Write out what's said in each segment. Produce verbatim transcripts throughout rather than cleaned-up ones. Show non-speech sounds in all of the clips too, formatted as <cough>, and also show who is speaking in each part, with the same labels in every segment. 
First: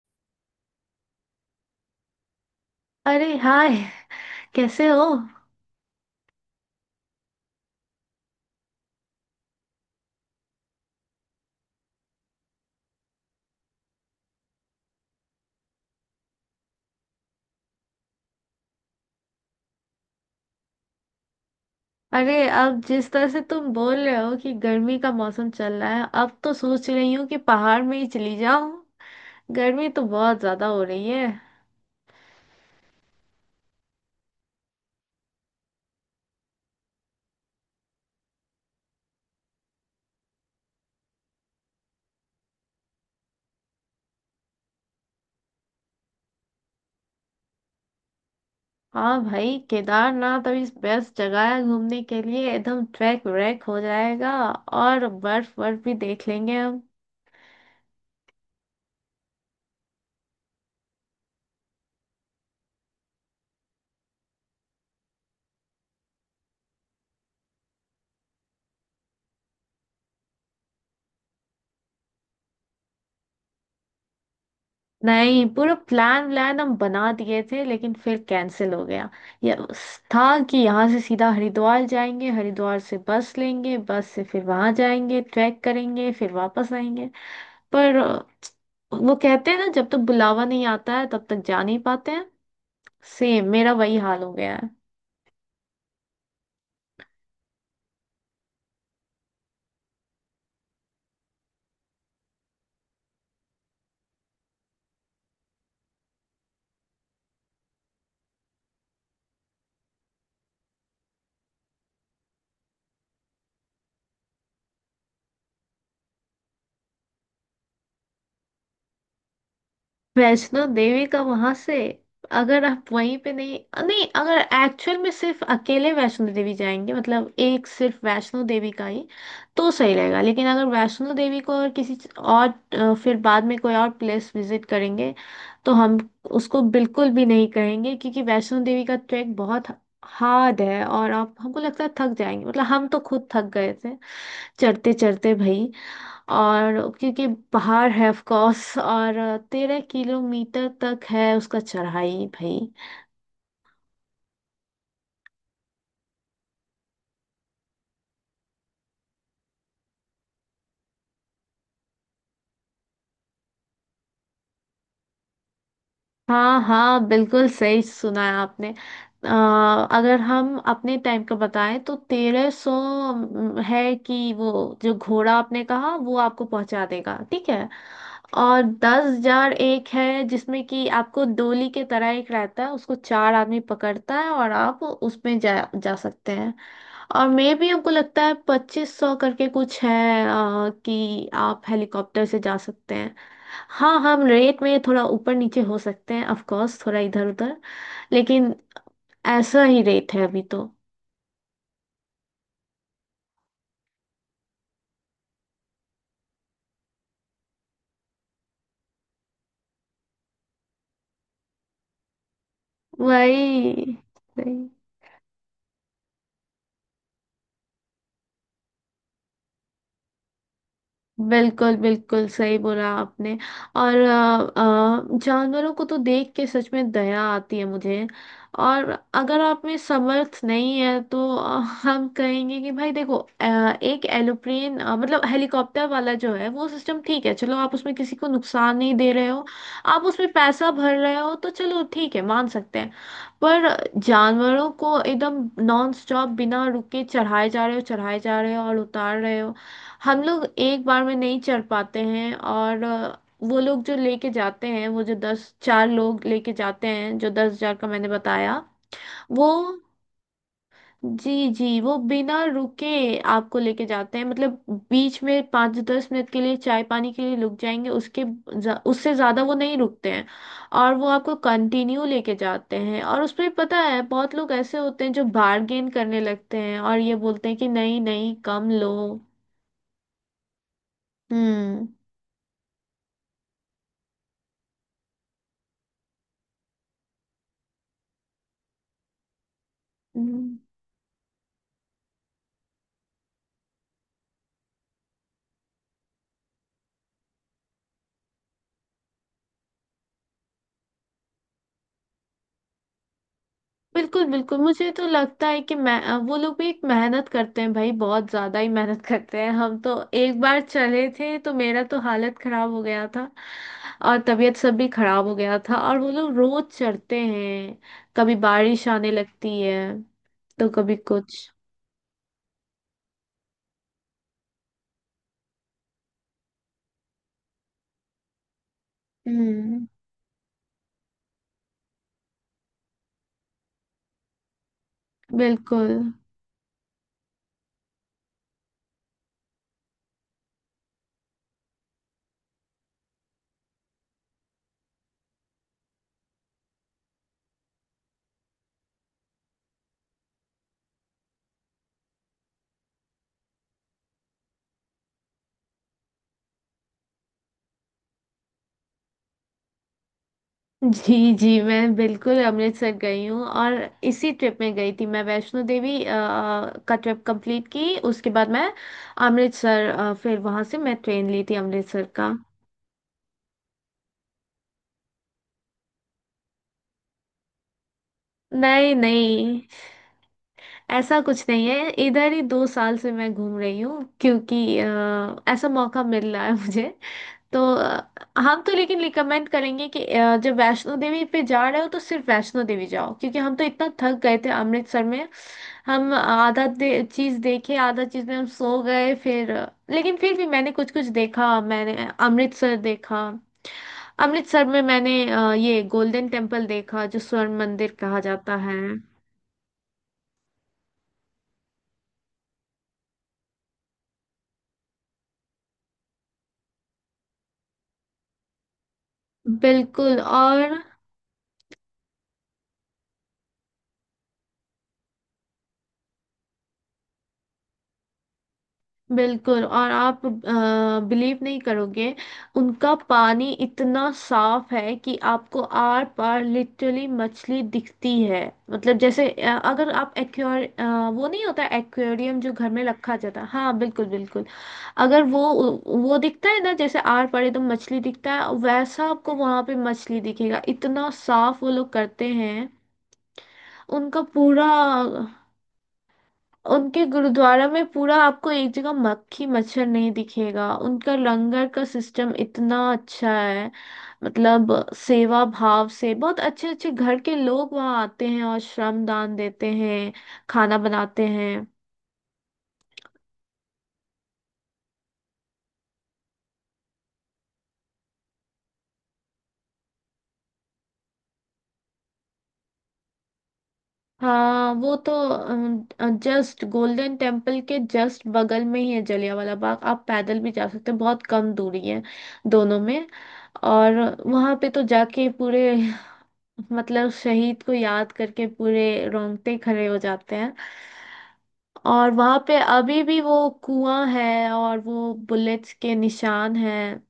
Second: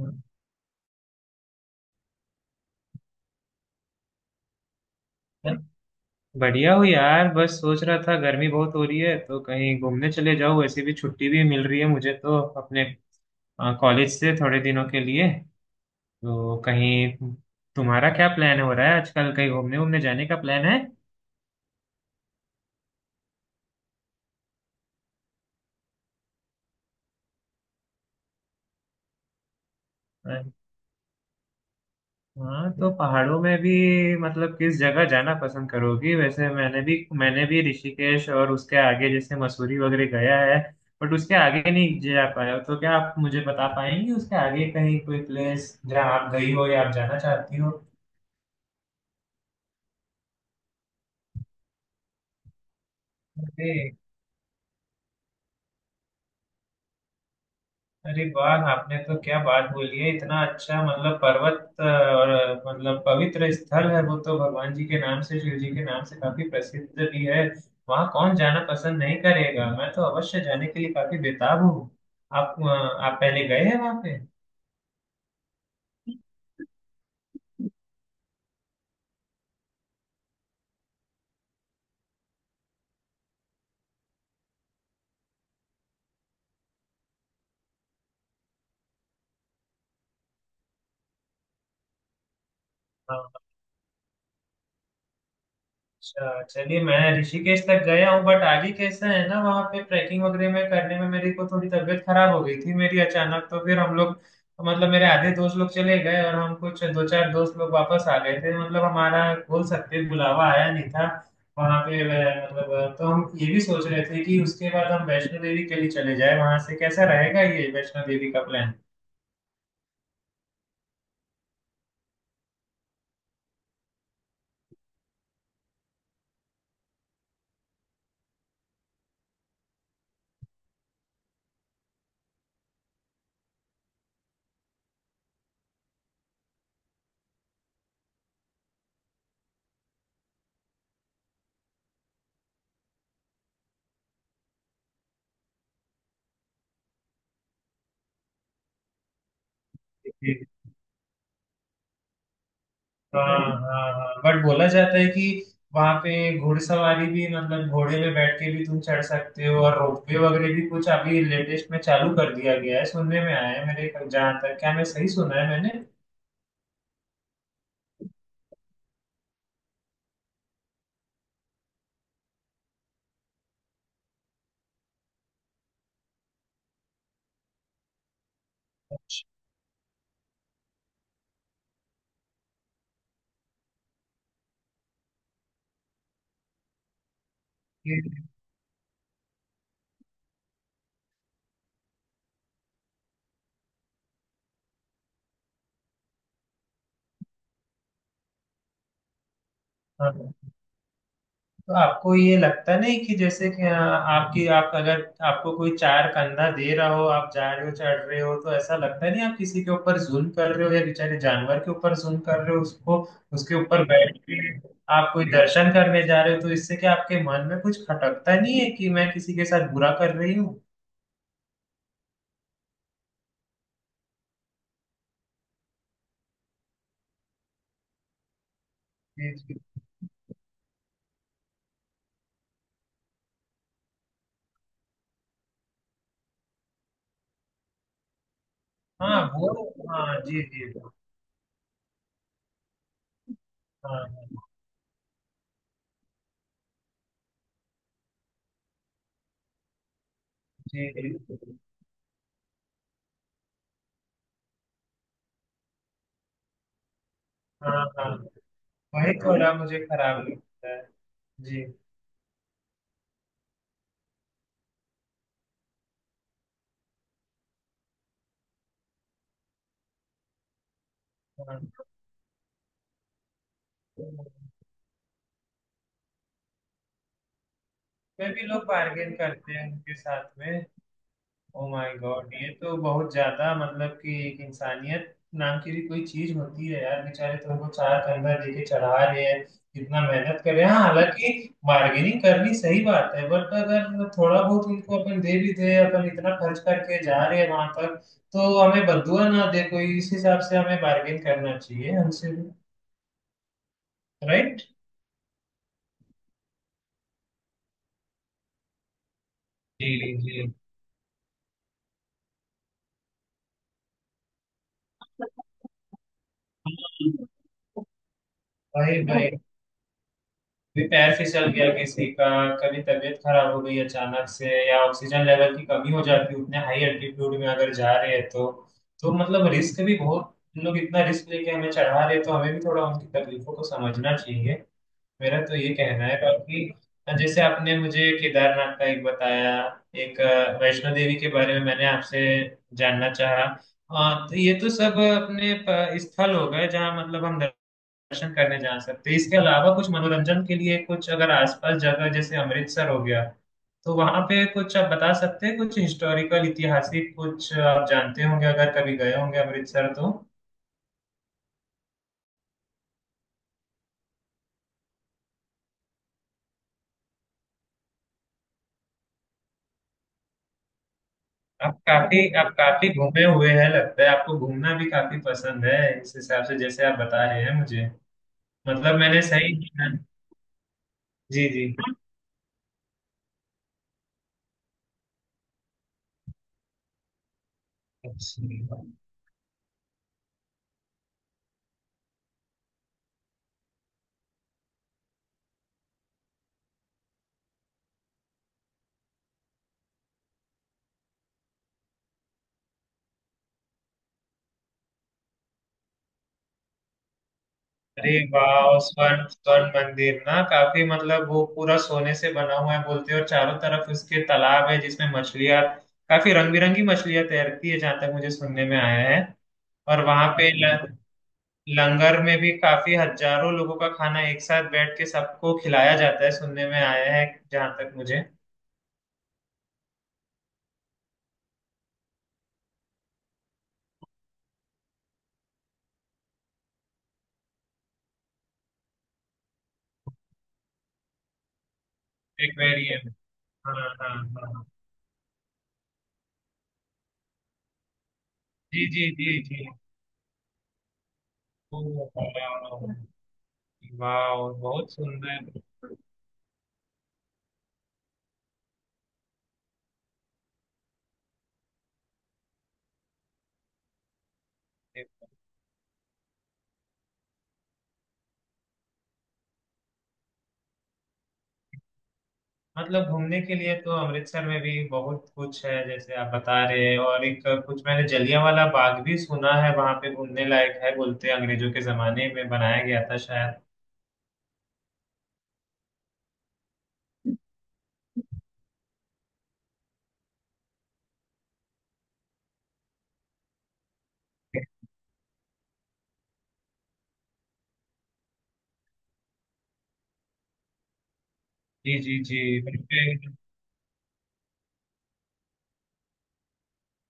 Speaker 1: यार,
Speaker 2: अरे हाय। कैसे हो।
Speaker 1: बढ़िया हो यार। बस सोच रहा था गर्मी बहुत हो रही है तो कहीं घूमने चले जाओ। वैसे भी छुट्टी भी मिल रही है मुझे तो अपने कॉलेज से थोड़े दिनों के लिए। तो कहीं तुम्हारा क्या प्लान हो रहा है आजकल? कहीं घूमने घूमने जाने का प्लान
Speaker 2: अरे, अब जिस तरह से तुम बोल रहे हो कि गर्मी का मौसम चल रहा है, अब तो सोच रही हूँ कि पहाड़ में ही चली जाऊँ। गर्मी तो बहुत
Speaker 1: है?
Speaker 2: ज्यादा हो रही है।
Speaker 1: हाँ, तो पहाड़ों में भी मतलब किस जगह जाना पसंद करोगी? वैसे मैंने भी मैंने भी ऋषिकेश और उसके आगे जैसे मसूरी वगैरह गया है। बट उसके आगे नहीं जा पाया। तो क्या आप मुझे बता पाएंगी उसके आगे कहीं कोई प्लेस जहाँ आप गई हो या आप जाना चाहती
Speaker 2: हाँ भाई, केदारनाथ अभी बेस्ट जगह है घूमने के लिए। एकदम ट्रैक व्रैक हो
Speaker 1: हो?
Speaker 2: जाएगा और बर्फ बर्फ भी देख लेंगे हम।
Speaker 1: अरे वाह, आपने तो क्या बात बोली है! इतना अच्छा मतलब पर्वत अ, और अ, मतलब पवित्र स्थल है। वो तो भगवान जी के नाम से शिव जी के नाम से काफी प्रसिद्ध भी है। वहाँ कौन जाना पसंद नहीं करेगा? मैं तो अवश्य जाने के लिए काफी बेताब हूँ। आप अ, आप पहले गए हैं वहाँ पे?
Speaker 2: नहीं, पूरा प्लान व्लान हम बना दिए थे लेकिन फिर कैंसिल हो गया। ये उस- था कि यहाँ से सीधा हरिद्वार जाएंगे, हरिद्वार से बस लेंगे, बस से फिर वहां जाएंगे, ट्रैक करेंगे, फिर वापस आएंगे। पर अ, वो कहते हैं ना, जब तक बुलावा नहीं आता है तब तक जा नहीं पाते हैं।
Speaker 1: हाँ।
Speaker 2: सेम मेरा वही हाल हो गया है।
Speaker 1: अच्छा, चलिए। मैं ऋषिकेश तक गया हूँ बट आगे कैसा है ना वहाँ पे ट्रैकिंग वगैरह में करने में मेरी को थोड़ी तबीयत खराब हो गई थी मेरी अचानक। तो फिर हम लोग मतलब मेरे आधे दोस्त लोग चले गए और हम कुछ दो चार दोस्त लोग वापस आ गए थे। मतलब हमारा बोल सकते हैं, बुलावा आया नहीं था। वहाँ पे अ, मतलब अ, तो हम ये भी सोच रहे थे कि उसके बाद हम वैष्णो देवी के लिए चले जाए। वहां से कैसा रहेगा ये वैष्णो देवी का प्लान?
Speaker 2: वैष्णो देवी का वहां से, अगर आप वहीं पे नहीं अ, नहीं, अगर एक्चुअल में सिर्फ अकेले वैष्णो देवी जाएंगे, मतलब एक सिर्फ वैष्णो देवी का ही, तो सही रहेगा। लेकिन अगर वैष्णो देवी को और किसी च- और अ, फिर बाद में कोई और प्लेस विजिट करेंगे, तो हम उसको बिल्कुल भी नहीं कहेंगे, क्योंकि वैष्णो देवी का ट्रैक बहुत हार्ड है और आप, हमको लगता है, थक जाएंगे। मतलब हम तो खुद थक गए थे चढ़ते चढ़ते भाई। और क्योंकि पहाड़ है ऑफ कोर्स, और तेरह किलोमीटर तक है उसका चढ़ाई भाई।
Speaker 1: हाँ हाँ हाँ। बट बोला जाता है कि वहां पे घुड़सवारी भी मतलब घोड़े पे बैठ के भी तुम चढ़ सकते हो और रोपवे वगैरह भी कुछ अभी लेटेस्ट में चालू कर दिया गया है सुनने में आया है मेरे जहाँ तक। क्या मैं सही सुना है मैंने?
Speaker 2: हाँ हाँ, बिल्कुल सही सुना है आपने। अ, अगर हम अपने टाइम का बताएं तो तेरह सौ है कि वो, जो घोड़ा आपने कहा, वो आपको पहुंचा देगा, ठीक है। और दस
Speaker 1: अच्छा।
Speaker 2: हजार एक है जिसमें कि आपको डोली के तरह एक रहता है, उसको चार आदमी पकड़ता है और आप उसमें जा जा सकते हैं। और मे भी हमको लगता है पच्चीस सौ करके कुछ है, अ, कि आप हेलीकॉप्टर से जा सकते हैं। हाँ, हम रेट में थोड़ा ऊपर नीचे हो सकते हैं ऑफ कोर्स, थोड़ा इधर उधर, लेकिन ऐसा ही रेट है
Speaker 1: हाँ,
Speaker 2: अभी तो।
Speaker 1: तो आपको ये लगता नहीं कि जैसे कि आ, आपकी आप अगर आपको कोई चार कंधा दे रहा हो, आप जा रहे हो, चढ़ रहे हो, तो ऐसा लगता नहीं आप किसी के ऊपर जुल्म कर रहे हो या बेचारे जानवर के ऊपर जुल्म कर रहे हो उसको? उसके ऊपर
Speaker 2: वही।
Speaker 1: बैठ
Speaker 2: वही।
Speaker 1: के आप कोई दर्शन करने जा रहे हो तो इससे क्या आपके मन में कुछ खटकता नहीं है कि मैं किसी के साथ बुरा कर रही हूँ?
Speaker 2: बिल्कुल बिल्कुल सही बोला आपने। और अ, अ, जानवरों को तो देख के सच में दया आती है मुझे। और
Speaker 1: जी
Speaker 2: अगर
Speaker 1: जी।
Speaker 2: आप में समर्थ नहीं है तो <laughs> अ, हम कहेंगे कि भाई देखो, अ, एक एरोप्लेन, अ, मतलब हेलीकॉप्टर वाला जो है, वो सिस्टम ठीक है, चलो, आप उसमें किसी को नुकसान नहीं दे
Speaker 1: हाँ,
Speaker 2: रहे हो।
Speaker 1: वो।
Speaker 2: आप
Speaker 1: हाँ
Speaker 2: उसमें
Speaker 1: जी
Speaker 2: पैसा
Speaker 1: जी।
Speaker 2: भर रहे हो तो चलो ठीक है, मान सकते हैं। पर
Speaker 1: हाँ
Speaker 2: जानवरों को एकदम नॉन स्टॉप, बिना रुके, चढ़ाए जा रहे हो, चढ़ाए जा रहे हो और उतार रहे हो। हम लोग एक
Speaker 1: जी
Speaker 2: बार में नहीं
Speaker 1: जी।
Speaker 2: चढ़ पाते हैं। और अ, वो लोग जो लेके जाते हैं, वो जो दस चार लोग लेके जाते हैं, जो दस हजार
Speaker 1: हाँ
Speaker 2: का मैंने
Speaker 1: हाँ,
Speaker 2: बताया
Speaker 1: वही
Speaker 2: वो।
Speaker 1: थोड़ा मुझे खराब लगता है।
Speaker 2: जी
Speaker 1: जी।
Speaker 2: जी, वो बिना रुके आपको लेके जाते हैं, मतलब बीच में पाँच दस मिनट के लिए चाय पानी के लिए रुक जाएंगे, उसके ज- उससे ज़्यादा वो नहीं रुकते हैं। और वो आपको
Speaker 1: हाँ,
Speaker 2: कंटिन्यू लेके जाते हैं। और उसमें पता है बहुत लोग ऐसे होते हैं जो बार्गेन करने लगते हैं और ये बोलते हैं कि नहीं
Speaker 1: फिर
Speaker 2: नहीं,
Speaker 1: भी लोग
Speaker 2: कम लो।
Speaker 1: बार्गेन करते हैं उनके साथ में? Oh
Speaker 2: hmm.
Speaker 1: माय गॉड, ये तो बहुत ज्यादा। मतलब कि एक इंसानियत नाम की भी कोई चीज होती है यार। बेचारे तुमको चार कंधा देके चढ़ा रहे हैं, इतना मेहनत कर रहे हैं। हाँ, हालांकि बार्गेनिंग करनी सही बात है बट अगर थोड़ा बहुत उनको अपन दे भी दे, अपन इतना खर्च करके जा रहे हैं वहां तक तो हमें बदुआ ना दे कोई। इस हिसाब से हमें बार्गेन करना चाहिए हमसे भी।
Speaker 2: बिल्कुल बिल्कुल।
Speaker 1: राइट।
Speaker 2: मुझे तो लगता है कि मैं, अ, वो लोग भी एक मेहनत करते हैं भाई, बहुत ज्यादा ही मेहनत करते हैं। हम तो
Speaker 1: जी
Speaker 2: एक
Speaker 1: जी।
Speaker 2: बार चले थे तो मेरा तो हालत खराब हो गया था। और तबीयत सब भी खराब हो गया था, और वो लोग रोज चढ़ते हैं। कभी बारिश
Speaker 1: भाई
Speaker 2: आने
Speaker 1: भाई,
Speaker 2: लगती है तो
Speaker 1: भी
Speaker 2: कभी
Speaker 1: पैर फिसल
Speaker 2: कुछ।
Speaker 1: गया किसी का, कभी तबीयत खराब हो गई अचानक से या ऑक्सीजन लेवल की कमी हो जाती है उतने हाई एल्टीट्यूड में अगर जा रहे हैं तो तो मतलब रिस्क
Speaker 2: हम्म।
Speaker 1: भी बहुत। लोग इतना रिस्क लेके हमें चढ़ा रहे हैं तो हमें भी थोड़ा उनकी तकलीफों को समझना चाहिए। मेरा तो ये
Speaker 2: बिल्कुल।
Speaker 1: कहना है बाकी। जैसे आपने मुझे केदारनाथ का एक बताया, एक अ, वैष्णो देवी के बारे में मैंने आपसे जानना चाहा। अ, तो ये तो सब अपने प- स्थल हो गए जहाँ मतलब हम दर्शन करने जा सकते हैं। इसके अलावा कुछ मनोरंजन के लिए कुछ अगर आसपास जगह जैसे अमृतसर हो गया तो वहां पे कुछ आप बता सकते हैं कुछ हिस्टोरिकल, ऐतिहासिक कुछ आप जानते होंगे अगर कभी गए होंगे अमृतसर तो।
Speaker 2: जी जी, मैं बिल्कुल अमृतसर गई हूँ। और इसी ट्रिप में गई थी मैं, वैष्णो देवी अ, का ट्रिप कंप्लीट की, उसके बाद मैं अमृतसर, अ, फिर वहां से मैं ट्रेन ली थी
Speaker 1: आप
Speaker 2: अमृतसर
Speaker 1: काफी
Speaker 2: का।
Speaker 1: आप काफी घूमे हुए हैं लगता है। आपको घूमना भी काफी पसंद है इस हिसाब से जैसे आप बता रहे हैं मुझे।
Speaker 2: नहीं
Speaker 1: मतलब मैंने सही।
Speaker 2: नहीं, ऐसा कुछ
Speaker 1: जी जी।
Speaker 2: नहीं है, इधर ही दो साल से मैं घूम रही हूँ, क्योंकि अ, ऐसा मौका मिल रहा है मुझे तो अ, हम तो
Speaker 1: अच्छा।
Speaker 2: लेकिन रिकमेंड करेंगे कि अ, जब वैष्णो देवी पे जा रहे हो तो सिर्फ वैष्णो देवी जाओ, क्योंकि हम तो इतना थक गए थे अमृतसर में। हम आधा दे, चीज देखे, आधा चीज में हम सो गए फिर। लेकिन फिर भी मैंने कुछ कुछ देखा। मैंने अमृतसर देखा। अमृतसर में मैंने, अ, ये गोल्डन टेम्पल देखा जो स्वर्ण मंदिर
Speaker 1: अरे
Speaker 2: कहा जाता है।
Speaker 1: वाह! स्वर्ण स्वर्ण मंदिर ना, काफी मतलब वो पूरा सोने से बना हुआ है बोलते हैं। और चारों तरफ उसके तालाब है जिसमें मछलियां, काफी रंग बिरंगी मछलियां तैरती है जहां तक मुझे सुनने में आया है। और
Speaker 2: बिल्कुल।
Speaker 1: वहां पे ल,
Speaker 2: और
Speaker 1: लंगर में भी काफी हजारों लोगों का खाना एक साथ बैठ के सबको खिलाया जाता है सुनने में आया है जहां तक मुझे।
Speaker 2: बिल्कुल और आप बिलीव नहीं करोगे। उनका पानी इतना साफ है कि आपको आर पार लिटरली मछली दिखती है। मतलब जैसे, अ, अगर आप एक्वेर वो नहीं होता एक्वेरियम जो घर में
Speaker 1: एक्वेरियम।
Speaker 2: रखा जाता है।
Speaker 1: हाँ
Speaker 2: हाँ बिल्कुल
Speaker 1: हाँ
Speaker 2: बिल्कुल।
Speaker 1: हाँ हाँ।
Speaker 2: अगर वो वो दिखता है ना जैसे आर पार एकदम मछली दिखता है,
Speaker 1: जी
Speaker 2: वैसा
Speaker 1: जी जी
Speaker 2: आपको वहां
Speaker 1: जी।
Speaker 2: पे मछली दिखेगा, इतना साफ वो
Speaker 1: ओ,
Speaker 2: लोग करते हैं
Speaker 1: वाह
Speaker 2: उनका
Speaker 1: वाह,
Speaker 2: पूरा।
Speaker 1: बहुत सुंदर।
Speaker 2: उनके गुरुद्वारा में पूरा आपको एक जगह मक्खी मच्छर नहीं दिखेगा, उनका लंगर का सिस्टम इतना अच्छा है, मतलब सेवा भाव से बहुत अच्छे अच्छे घर के लोग वहाँ आते हैं और श्रम दान देते हैं, खाना बनाते हैं।
Speaker 1: मतलब घूमने के लिए तो अमृतसर में भी बहुत कुछ है जैसे आप बता रहे हैं। और एक कुछ मैंने जलियांवाला बाग भी सुना है वहां पे घूमने लायक है बोलते हैं, अंग्रेजों के जमाने में बनाया गया था शायद।
Speaker 2: हाँ वो तो जस्ट गोल्डन टेम्पल के जस्ट बगल में ही है जलियांवाला बाग, आप पैदल भी जा सकते हैं, बहुत कम दूरी है दोनों में। और वहाँ पे तो जाके पूरे <laughs> मतलब शहीद को याद करके पूरे रोंगटे खड़े हो जाते हैं।
Speaker 1: जी
Speaker 2: और
Speaker 1: जी
Speaker 2: वहां
Speaker 1: जी।
Speaker 2: पे अभी भी वो कुआं है और वो बुलेट्स के निशान हैं।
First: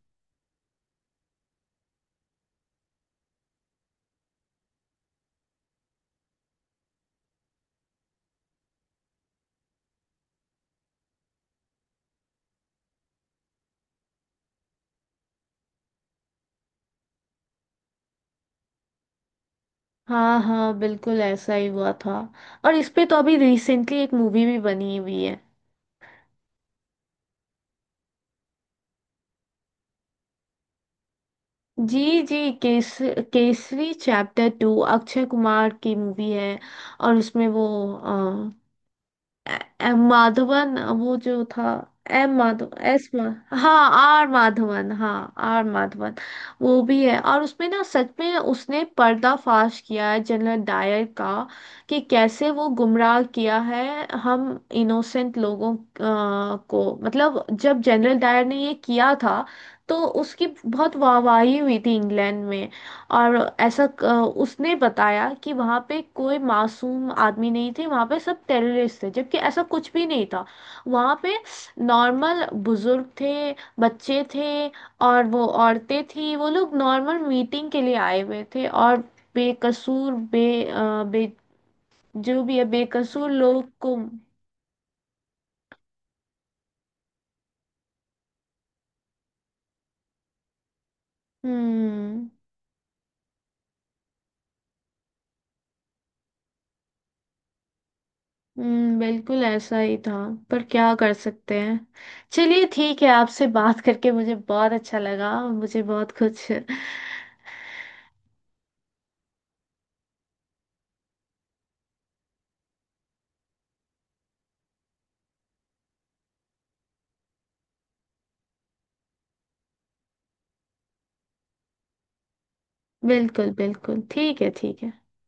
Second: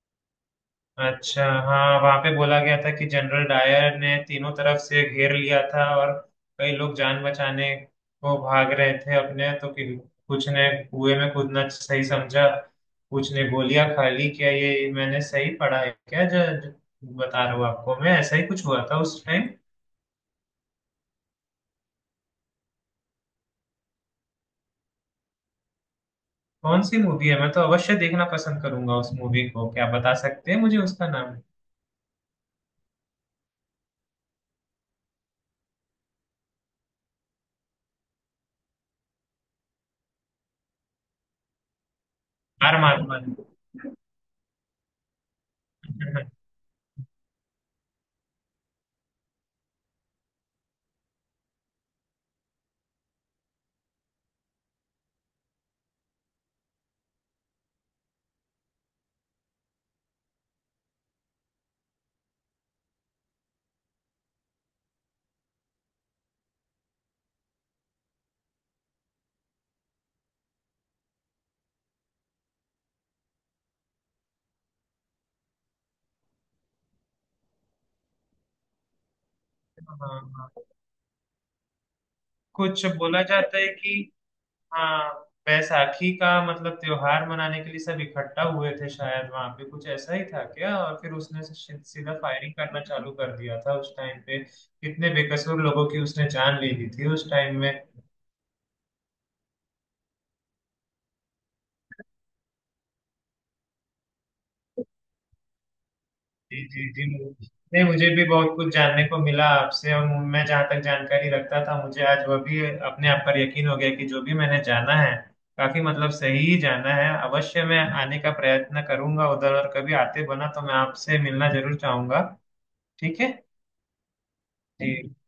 Speaker 1: अच्छा, हाँ, वहां पे बोला गया था कि जनरल डायर ने तीनों तरफ से घेर लिया था और कई लोग जान बचाने को भाग रहे थे अपने। तो कि कुछ ने कुएं में कूदना सही समझा, कुछ ने गोलियां खा ली। क्या ये मैंने सही पढ़ा है क्या, जो जो बता रहा हूँ आपको मैं? ऐसा ही कुछ हुआ था उस टाइम?
Speaker 2: हाँ हाँ, बिल्कुल ऐसा ही हुआ था। और इस पे तो अभी रिसेंटली एक मूवी भी बनी हुई है।
Speaker 1: कौन सी मूवी है? मैं तो अवश्य देखना पसंद करूंगा उस मूवी को। क्या आप बता सकते हैं मुझे उसका नाम?
Speaker 2: जी जी, केस केसरी चैप्टर टू अक्षय कुमार की मूवी है। और उसमें वो ए- एम माधवन वो जो था, एम माधव
Speaker 1: आर
Speaker 2: एस मा,
Speaker 1: माधवन।
Speaker 2: हाँ आर माधवन, हाँ आर माधवन
Speaker 1: <laughs>
Speaker 2: वो भी है। और उसमें ना सच में उसने पर्दाफाश किया है जनरल डायर का, कि कैसे वो गुमराह किया है हम इनोसेंट लोगों अ, को। मतलब जब जनरल डायर ने ये किया था तो उसकी बहुत वाहवाही हुई थी इंग्लैंड में। और ऐसा क- उसने बताया कि वहां पे कोई मासूम आदमी नहीं थे, वहां पे सब टेररिस्ट थे, जबकि ऐसा कुछ भी नहीं था। वहां पे नॉर्मल बुजुर्ग थे, बच्चे थे और वो औरतें थी, वो लोग नॉर्मल मीटिंग के लिए आए हुए थे और
Speaker 1: हाँ
Speaker 2: बेकसूर
Speaker 1: हाँ।
Speaker 2: बे, अ, बे जो भी है
Speaker 1: कुछ बोला
Speaker 2: बेकसूर
Speaker 1: जाता
Speaker 2: लोग
Speaker 1: है कि,
Speaker 2: को।
Speaker 1: हाँ, वैसाखी का मतलब त्योहार मनाने के लिए सब इकट्ठा हुए थे शायद वहां पे, कुछ ऐसा ही था क्या? और फिर उसने सी- सीधा
Speaker 2: हम्म
Speaker 1: फायरिंग करना चालू कर दिया था उस टाइम पे। कितने बेकसूर लोगों की उसने जान ले ली थी उस टाइम में।
Speaker 2: हम्म, बिल्कुल ऐसा ही था। पर क्या कर सकते हैं। चलिए, ठीक है, आपसे बात करके मुझे बहुत अच्छा लगा, मुझे बहुत कुछ।
Speaker 1: जी जी जी। नहीं, मुझे भी बहुत कुछ जानने को मिला आपसे। और मैं जहाँ तक जानकारी रखता था, मुझे आज वह भी अपने आप पर यकीन हो गया कि जो भी मैंने जाना है काफी मतलब सही ही जाना है। अवश्य मैं आने का प्रयत्न करूंगा उधर और कभी आते बना तो मैं आपसे मिलना जरूर चाहूंगा। ठीक है।
Speaker 2: बिल्कुल बिल्कुल ठीक है, ठीक है।
Speaker 1: जी।